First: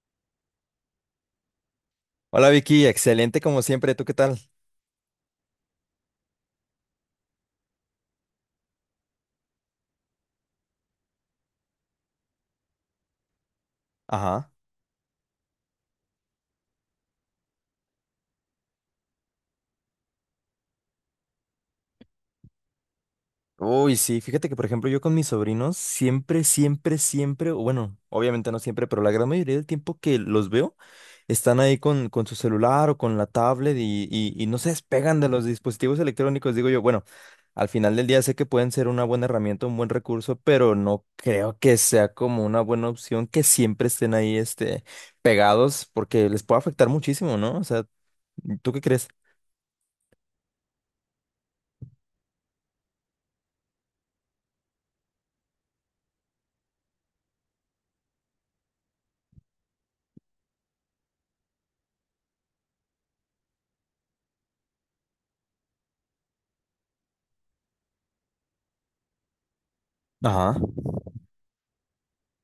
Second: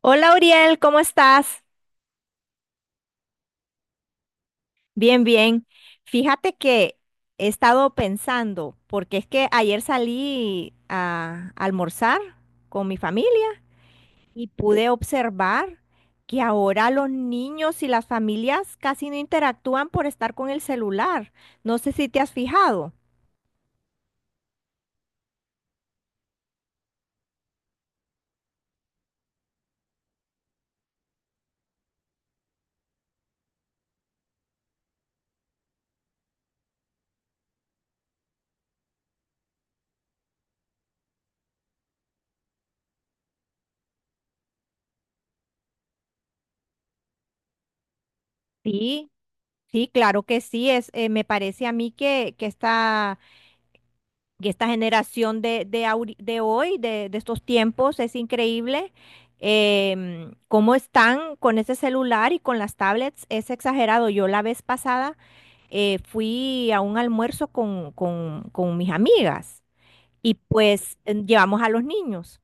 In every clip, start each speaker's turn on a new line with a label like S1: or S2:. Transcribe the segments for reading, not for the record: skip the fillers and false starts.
S1: Hola Uriel, ¿cómo estás?
S2: Hola Vicky, excelente como siempre, ¿tú qué tal?
S1: Bien, bien. Fíjate que he estado pensando, porque es que ayer salí a almorzar con mi familia y
S2: Ajá.
S1: pude observar que ahora los niños y las familias casi no interactúan por estar con el celular. No sé si te has fijado.
S2: Uy, sí, fíjate que por ejemplo yo con mis sobrinos siempre, o bueno, obviamente no siempre, pero la gran mayoría del tiempo que los veo están ahí con su celular o con la tablet y no se despegan de los dispositivos electrónicos, digo yo, bueno, al final del día sé que pueden ser una buena herramienta, un buen recurso, pero no creo que sea como una buena opción que siempre estén ahí, este, pegados porque les puede afectar muchísimo, ¿no? O sea, ¿tú qué crees?
S1: Sí, sí, claro que sí. Me parece a mí que esta generación de hoy, de estos tiempos, es increíble, cómo están con ese celular y con las tablets. Es exagerado. Yo la vez pasada fui a un almuerzo con mis amigas y
S2: Ajá,
S1: llevamos a los niños.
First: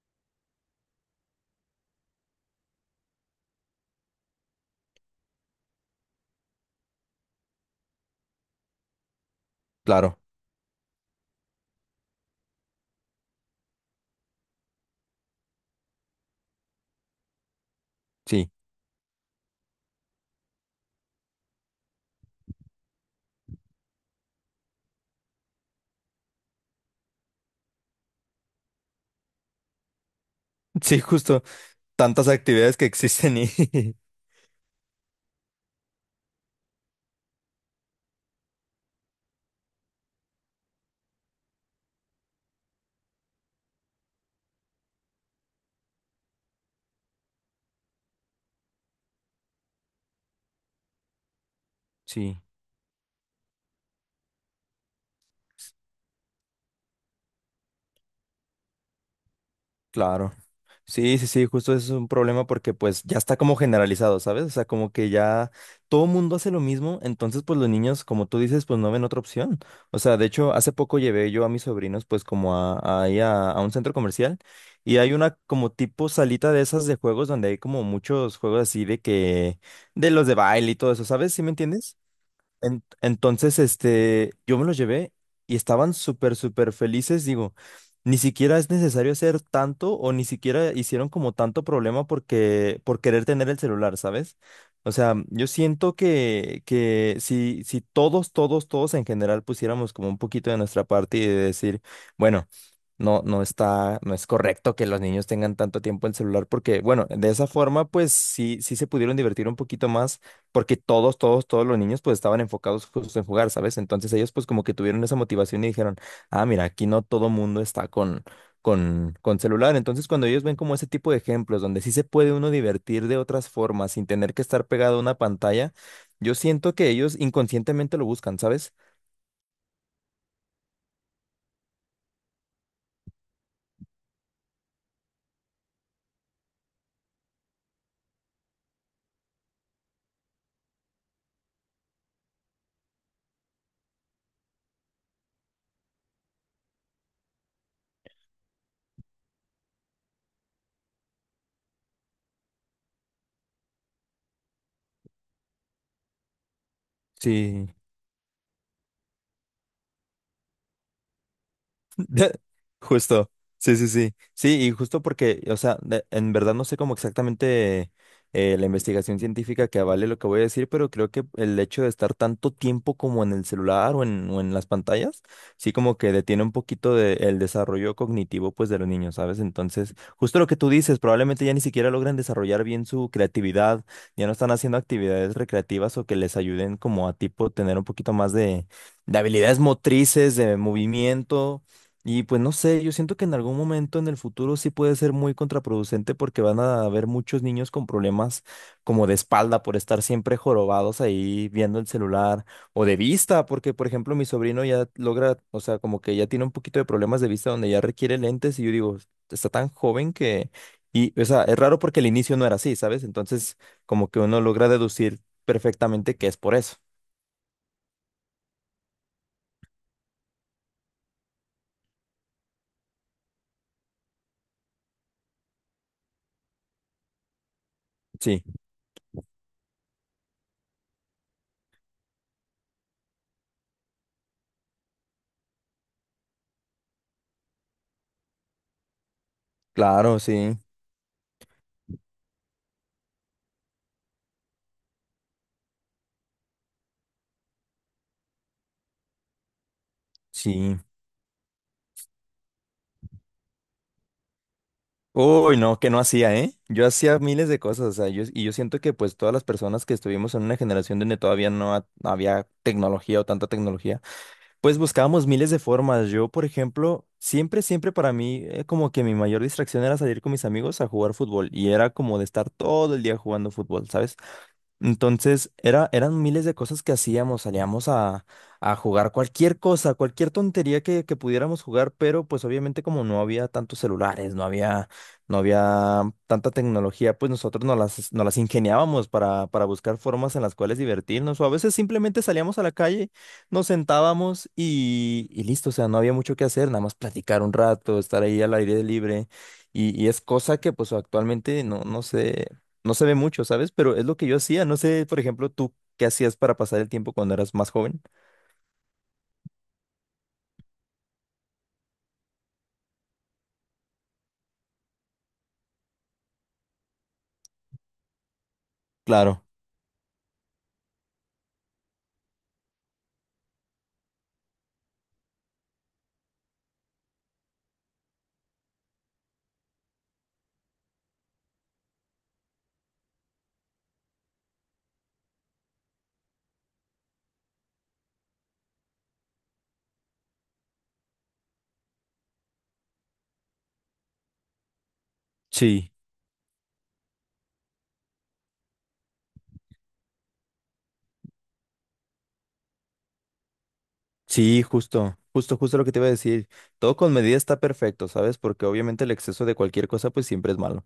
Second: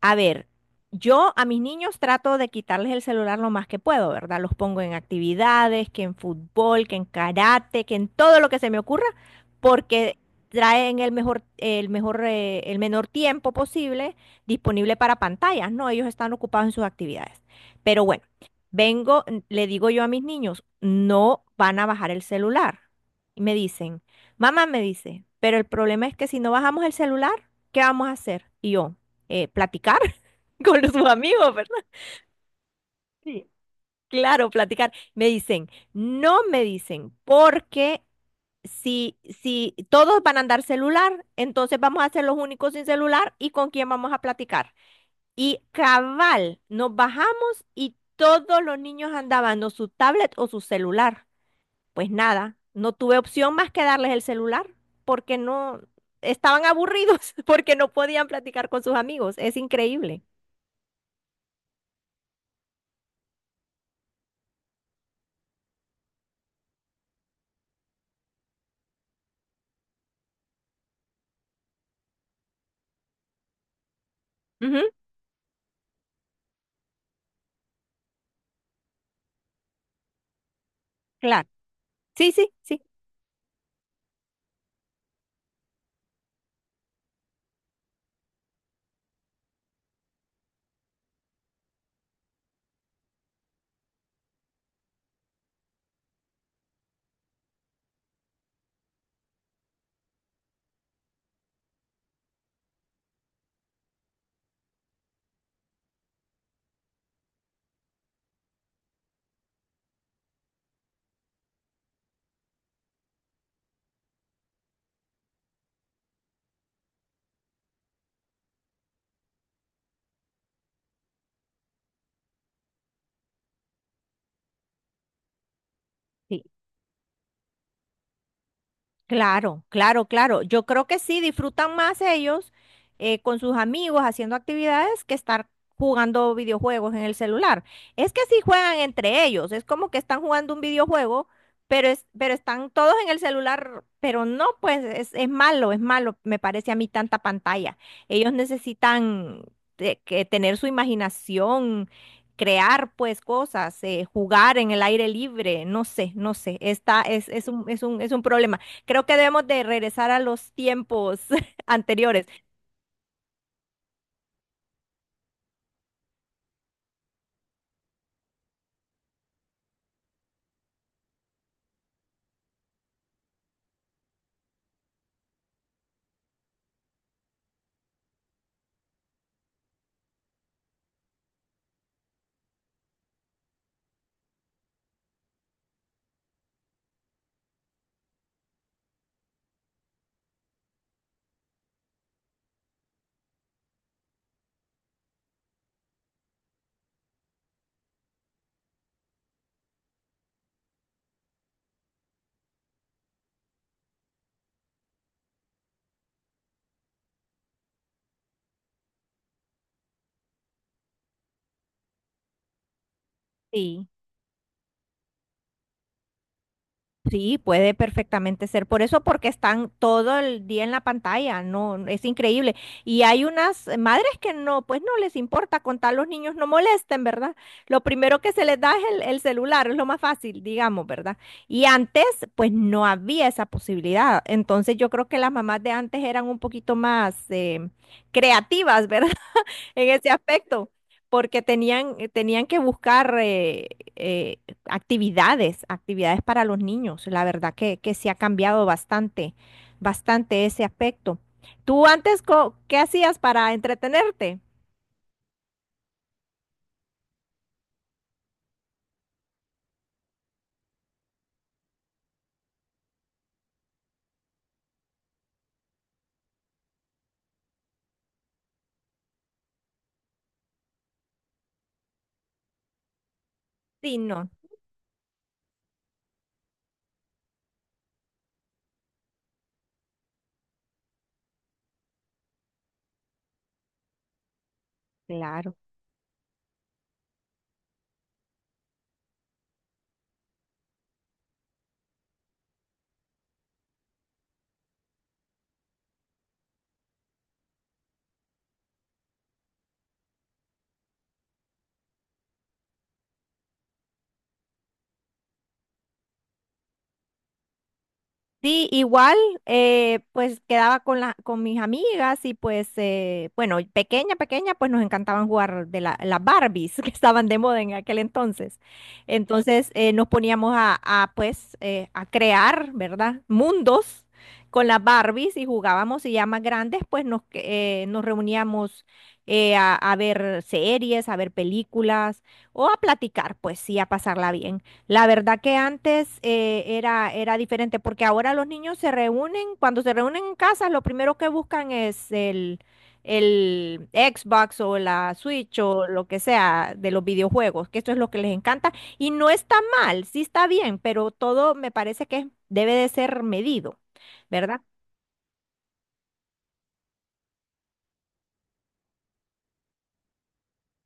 S1: A ver, yo a mis niños trato de quitarles el celular lo más que puedo, ¿verdad? Los pongo en actividades, que en fútbol, que en karate, que en todo lo que se me ocurra, porque
S2: claro.
S1: traen el menor tiempo posible disponible para pantallas, ¿no? Ellos están ocupados en sus actividades. Pero bueno,
S2: Sí,
S1: vengo, le digo yo a mis niños, no van a bajar el celular. Y me dicen, mamá me dice, pero el problema es que si no bajamos el celular, ¿qué vamos a hacer? Y yo, platicar con
S2: sí,
S1: sus
S2: justo
S1: amigos, ¿verdad?
S2: tantas actividades que existen
S1: Sí.
S2: y
S1: Claro, platicar. Me dicen, no me dicen, porque si todos van a andar celular, entonces vamos a ser los únicos sin celular y con quién vamos a platicar. Y cabal, nos bajamos y todos los niños andaban o su tablet o su celular. Pues
S2: sí,
S1: nada, no tuve opción más que darles el celular porque no estaban aburridos, porque no podían platicar con sus amigos. Es increíble.
S2: claro. Sí, justo eso es un problema porque pues ya está como generalizado, ¿sabes? O sea, como que ya todo mundo hace lo mismo, entonces pues los niños, como tú dices, pues no ven otra opción. O sea, de hecho, hace poco llevé yo a mis sobrinos pues como a, ahí a un centro comercial
S1: Ujú,
S2: y hay una como tipo salita de esas de juegos donde hay como muchos juegos así de que, de los de baile y todo eso, ¿sabes? ¿Sí
S1: claro.
S2: me entiendes?
S1: Sí, sí, sí.
S2: Entonces, este, yo me los llevé y estaban súper felices. Digo, ni siquiera es necesario hacer tanto o ni siquiera hicieron como tanto problema porque, por querer tener el celular, ¿sabes? O sea, yo siento que si todos en general pusiéramos como un poquito de nuestra parte y de decir, bueno, no está, no es correcto que los niños tengan tanto tiempo el celular porque, bueno, de esa forma, pues sí, sí se pudieron divertir un poquito más porque todos los niños pues estaban enfocados justo en jugar, ¿sabes? Entonces ellos pues como que tuvieron esa motivación y dijeron, ah, mira, aquí no todo mundo está con, con celular. Entonces cuando ellos ven como ese tipo de ejemplos donde sí se puede uno divertir de otras formas sin tener que estar pegado a una pantalla, yo
S1: Sí,
S2: siento que ellos inconscientemente lo buscan, ¿sabes?
S1: claro, claro, claro. Yo creo que sí, disfrutan más ellos, con sus amigos haciendo actividades que estar jugando videojuegos en el celular. Es que sí juegan entre ellos, es como que están jugando un videojuego, pero, es, pero están todos en el celular, pero no, pues es malo, me parece a mí tanta pantalla. Ellos necesitan te- que tener su imaginación, crear pues cosas, jugar en el aire libre, no sé, no sé, está,
S2: Sí.
S1: es un problema. Creo que debemos de regresar a los tiempos anteriores.
S2: Justo, sí. Sí, y justo porque, o sea, de- en verdad no sé cómo exactamente la investigación científica que avale lo que voy a decir, pero creo que el hecho de estar tanto tiempo como en el celular o en las pantallas, sí como que detiene un poquito de, el desarrollo cognitivo pues de los niños, ¿sabes? Entonces, justo lo que tú dices, probablemente ya ni siquiera logran desarrollar bien su creatividad, ya no están haciendo actividades recreativas o que les ayuden como a tipo tener un poquito más de habilidades motrices, de movimiento. Y pues no sé, yo siento que en algún momento en el futuro sí puede ser muy contraproducente porque van a haber muchos niños con problemas como de espalda por estar siempre jorobados ahí viendo el celular o de vista, porque por ejemplo mi sobrino ya logra, o sea, como que ya tiene un poquito de problemas de vista donde ya requiere lentes y yo digo, está tan joven que, y o sea, es raro porque el inicio no era así, ¿sabes? Entonces
S1: Sí,
S2: como que uno logra deducir perfectamente que es por eso.
S1: sí, puede perfectamente ser. Por eso, porque están todo el día en la pantalla, no, no, es increíble. Y hay unas madres que no, pues no les importa contar los niños no molesten, ¿verdad? Lo primero que
S2: Sí,
S1: se les da es el celular, es lo más fácil, digamos, ¿verdad? Y antes, pues no había esa posibilidad. Entonces, yo creo que las mamás de antes eran un poquito más, creativas, ¿verdad? En ese
S2: claro, sí,
S1: aspecto, porque tenían, tenían que buscar eh, actividades, actividades para los niños. La verdad que se ha cambiado bastante, bastante ese
S2: sí.
S1: aspecto. ¿Tú antes qué hacías para entretenerte?
S2: Uy, no, que no hacía, ¿eh? Yo hacía miles de cosas, o sea, yo, y yo siento que pues todas las personas que estuvimos en una generación donde todavía no había tecnología o tanta tecnología, pues buscábamos miles de formas. Yo, por ejemplo, siempre para mí, como que mi mayor distracción era salir con mis amigos a jugar fútbol y era como de estar todo el día jugando fútbol,
S1: Sí,
S2: ¿sabes?
S1: no,
S2: Entonces, era, eran miles de cosas que hacíamos, salíamos a jugar cualquier cosa, cualquier tontería que pudiéramos jugar, pero pues obviamente como no había tantos celulares, no había, no
S1: claro.
S2: había tanta tecnología, pues nosotros nos las ingeniábamos para buscar formas en las cuales divertirnos, o a veces simplemente salíamos a la calle, nos sentábamos y listo, o sea, no había mucho que hacer, nada más platicar un rato, estar ahí al aire libre. Y es cosa que pues actualmente no, no sé, no se ve mucho, ¿sabes? Pero es lo que yo hacía. No sé, por ejemplo, tú qué hacías para pasar el tiempo cuando eras más joven.
S1: Sí, igual, pues quedaba con con mis amigas y pues, bueno, pequeña, pequeña, pues nos encantaban jugar las Barbies que estaban de moda en aquel entonces.
S2: Claro,
S1: Nos poníamos a, pues, a crear, ¿verdad? Mundos con las Barbies y jugábamos y ya más grandes, pues nos, nos reuníamos, a ver series, a ver películas o a platicar, pues sí, a pasarla bien. La verdad que antes, era, era diferente, porque ahora los niños se reúnen, cuando se reúnen en casa, lo primero que buscan es el Xbox o la Switch o
S2: sí,
S1: lo que sea de los videojuegos, que esto es lo que les encanta. Y no está mal, sí está bien, pero todo me parece que debe de ser medido, ¿verdad?
S2: sí, justo, justo lo que te iba a decir. Todo con medida está perfecto, ¿sabes? Porque obviamente el exceso de cualquier cosa pues siempre es malo.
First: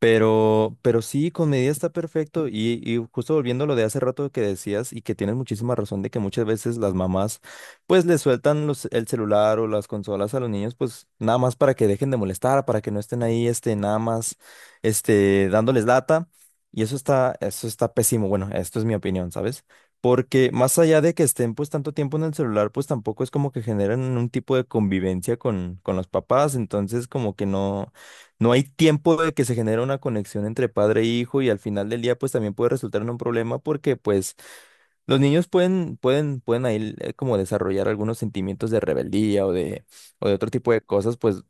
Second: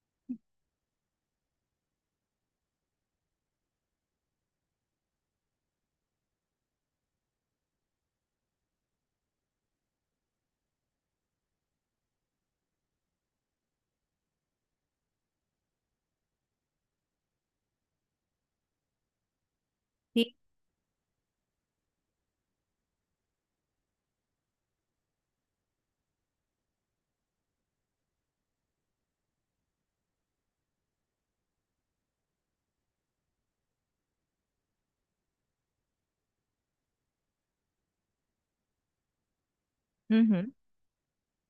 S2: Pero sí, con medida está perfecto. Y justo volviendo a lo de hace rato que decías y que tienes muchísima razón de que muchas veces las mamás pues le sueltan los, el celular o las consolas a los niños pues nada más para que dejen de molestar, para que no estén ahí este, nada más este, dándoles lata. Y eso está pésimo. Bueno, esto es mi opinión, ¿sabes?
S1: Sí.
S2: Porque más allá de que estén pues tanto tiempo en el celular, pues tampoco es como que generan un tipo de convivencia con los papás. Entonces como que no. No hay tiempo de que se genere una conexión entre padre e hijo y al final del día pues también puede resultar en un problema porque pues los niños pueden ahí como desarrollar algunos sentimientos de rebeldía o de otro
S1: Ujú.
S2: tipo de cosas pues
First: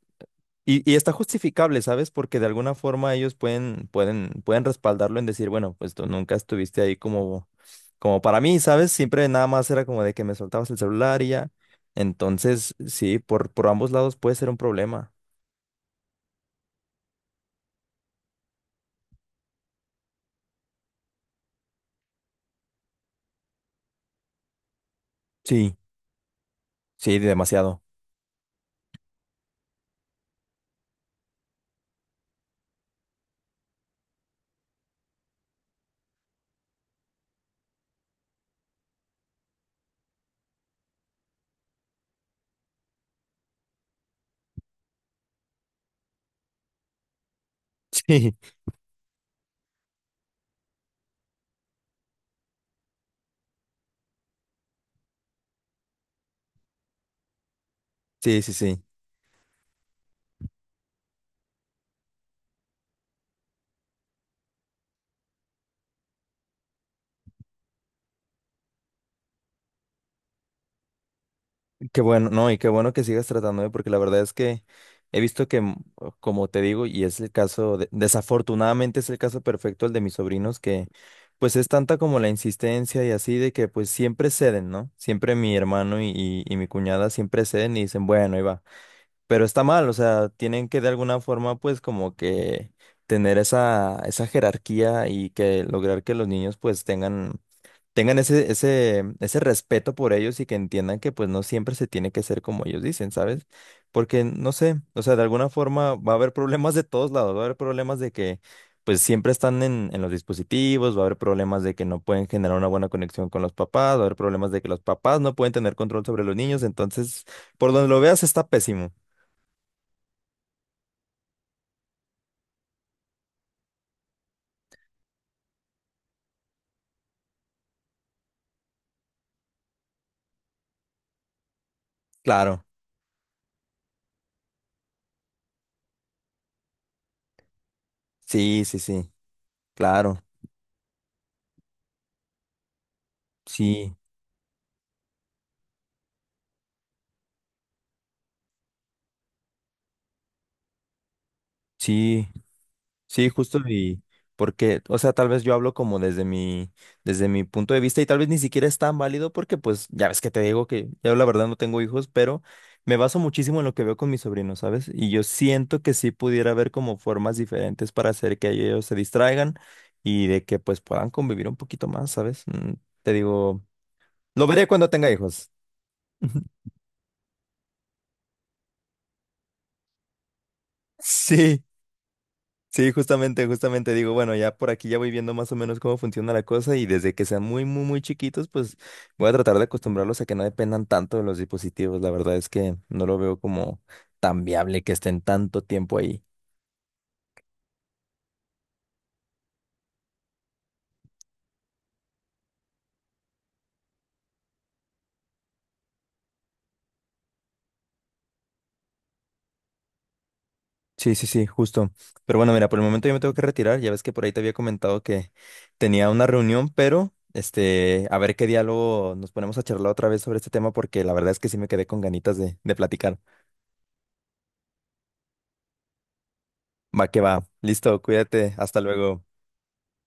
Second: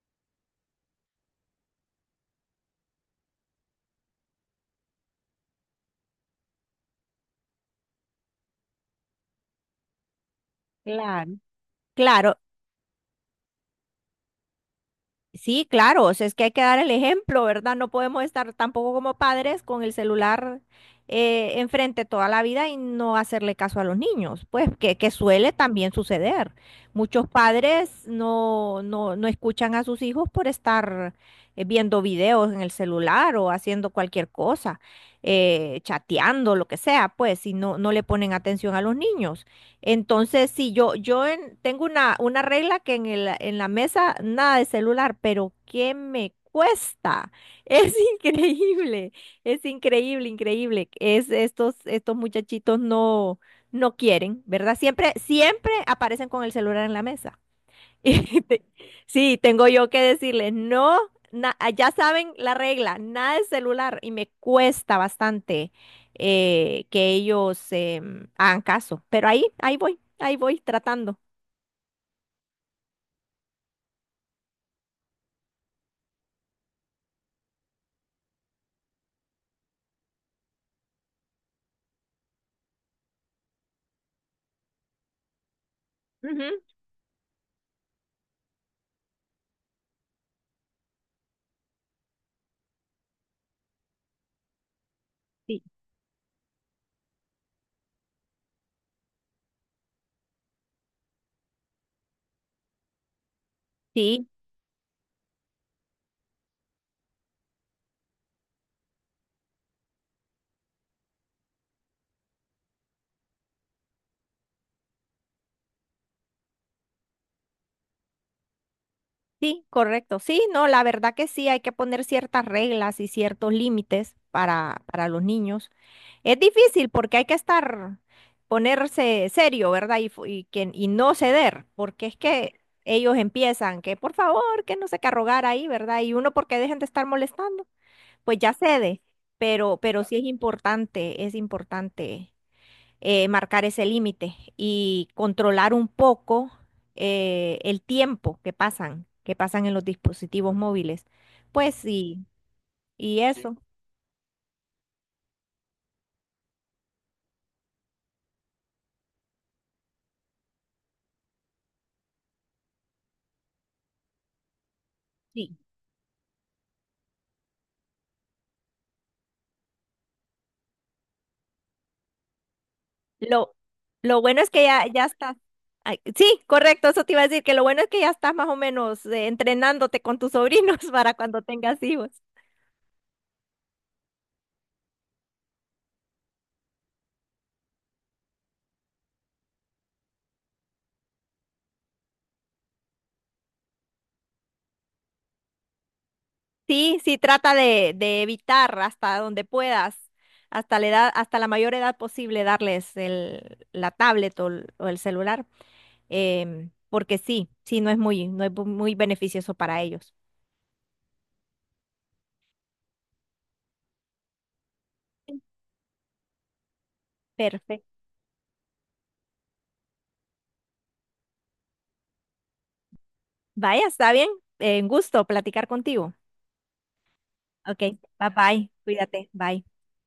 S2: y está justificable, ¿sabes? Porque de alguna forma ellos pueden respaldarlo en decir, bueno, pues tú nunca estuviste ahí como como para mí, ¿sabes? Siempre nada más era como de que me soltabas el celular y
S1: Claro.
S2: ya.
S1: Claro,
S2: Entonces, sí, por ambos lados puede ser un problema.
S1: sí, claro, o sea, es que hay que dar el ejemplo, ¿verdad? No podemos estar tampoco como padres con el celular, enfrente toda la vida y no hacerle caso a los niños, pues que suele
S2: Sí,
S1: también suceder.
S2: sí,
S1: Muchos
S2: demasiado.
S1: padres no escuchan a sus hijos por estar, viendo videos en el celular o haciendo cualquier cosa, chateando, lo que sea, pues, y no, no le ponen atención a los niños. Entonces, si yo, yo tengo una regla que en en la mesa nada de celular, pero ¿qué me cuesta? Es
S2: sí
S1: increíble, es increíble, increíble. Es estos, estos muchachitos no, no quieren, ¿verdad? Siempre, siempre aparecen con el celular en la mesa. Y
S2: Sí, sí, sí.
S1: sí, tengo yo que decirles, no, ya saben la regla, nada de celular y me cuesta bastante, que ellos, hagan caso, pero ahí, ahí voy tratando.
S2: Qué bueno, no, y qué bueno que sigas tratándome, porque la verdad es que he visto que, mm, como te digo, y es el caso, de- desafortunadamente es el caso perfecto el de mis sobrinos, que pues es tanta como la insistencia y así de que pues siempre ceden, ¿no? Siempre mi hermano y
S1: Ujú,
S2: mi cuñada siempre ceden y dicen, bueno, iba. Pero está mal, o sea, tienen que de alguna forma pues como que tener esa, esa jerarquía y
S1: sí,
S2: que lograr que los niños pues tengan, tengan ese, ese, ese respeto por ellos y que entiendan que pues no siempre se tiene que ser como ellos dicen, ¿sabes? Porque
S1: sí.
S2: no sé, o sea, de alguna forma va a haber problemas de todos lados, va a haber problemas de que pues siempre están en los dispositivos, va a haber problemas de que no pueden generar una buena conexión con los papás, va a haber problemas de que los papás no pueden tener control sobre los niños, entonces, por donde lo veas está pésimo.
S1: Sí, correcto. Sí, no, la verdad que sí, hay que poner ciertas reglas y ciertos límites para los niños. Es difícil porque hay que estar, ponerse serio, ¿verdad? Y no ceder, porque es que
S2: Claro,
S1: ellos empiezan que por favor, que no se qué a rogar ahí, ¿verdad? Y uno porque dejen de estar molestando, pues ya
S2: sí, sí,
S1: cede,
S2: sí,
S1: pero sí
S2: claro,
S1: es importante, es importante, marcar ese
S2: sí,
S1: límite y controlar un poco, el tiempo que pasan en los dispositivos móviles. Pues sí,
S2: sí,
S1: y sí,
S2: sí,
S1: eso,
S2: justo y porque, o sea, tal vez yo hablo como desde mi punto de vista y tal vez ni siquiera es tan válido porque pues ya ves que te digo que yo la verdad no tengo hijos, pero me baso muchísimo en lo que veo con mis sobrinos, ¿sabes? Y yo
S1: sí.
S2: siento que sí pudiera haber como formas diferentes para hacer que ellos se distraigan y de que pues puedan convivir un poquito más, ¿sabes? Mm, te
S1: Lo,
S2: digo,
S1: lo bueno
S2: lo
S1: es que
S2: veré
S1: ya,
S2: cuando
S1: ya
S2: tenga
S1: estás.
S2: hijos.
S1: Ay, sí, correcto, eso te iba a decir, que lo bueno es que ya estás más o menos, entrenándote con tus sobrinos para cuando
S2: Sí.
S1: tengas hijos.
S2: Sí, justamente, justamente digo, bueno, ya por aquí ya voy viendo más o menos cómo funciona la cosa y desde que sean muy chiquitos, pues voy a tratar de acostumbrarlos a que no dependan tanto de los dispositivos. La verdad es que no lo veo como tan viable que estén tanto tiempo ahí.
S1: Sí, sí, trata de evitar hasta donde puedas. Hasta la edad, hasta la mayor edad posible darles la tablet o el celular. Porque sí, sí, no es muy, no es muy beneficioso para ellos.
S2: Sí, sí, sí, justo. Pero bueno, mira, por el momento yo me tengo que retirar. Ya ves que por ahí te había comentado que tenía una reunión, pero
S1: Perfecto.
S2: este, a ver qué diálogo nos ponemos a charlar otra vez sobre este tema porque la verdad es que sí me quedé con ganitas de platicar.
S1: Vaya, está bien. Un gusto platicar contigo.
S2: Va que va.
S1: Ok,
S2: Listo,
S1: bye
S2: cuídate.
S1: bye.
S2: Hasta luego.
S1: Cuídate. Bye.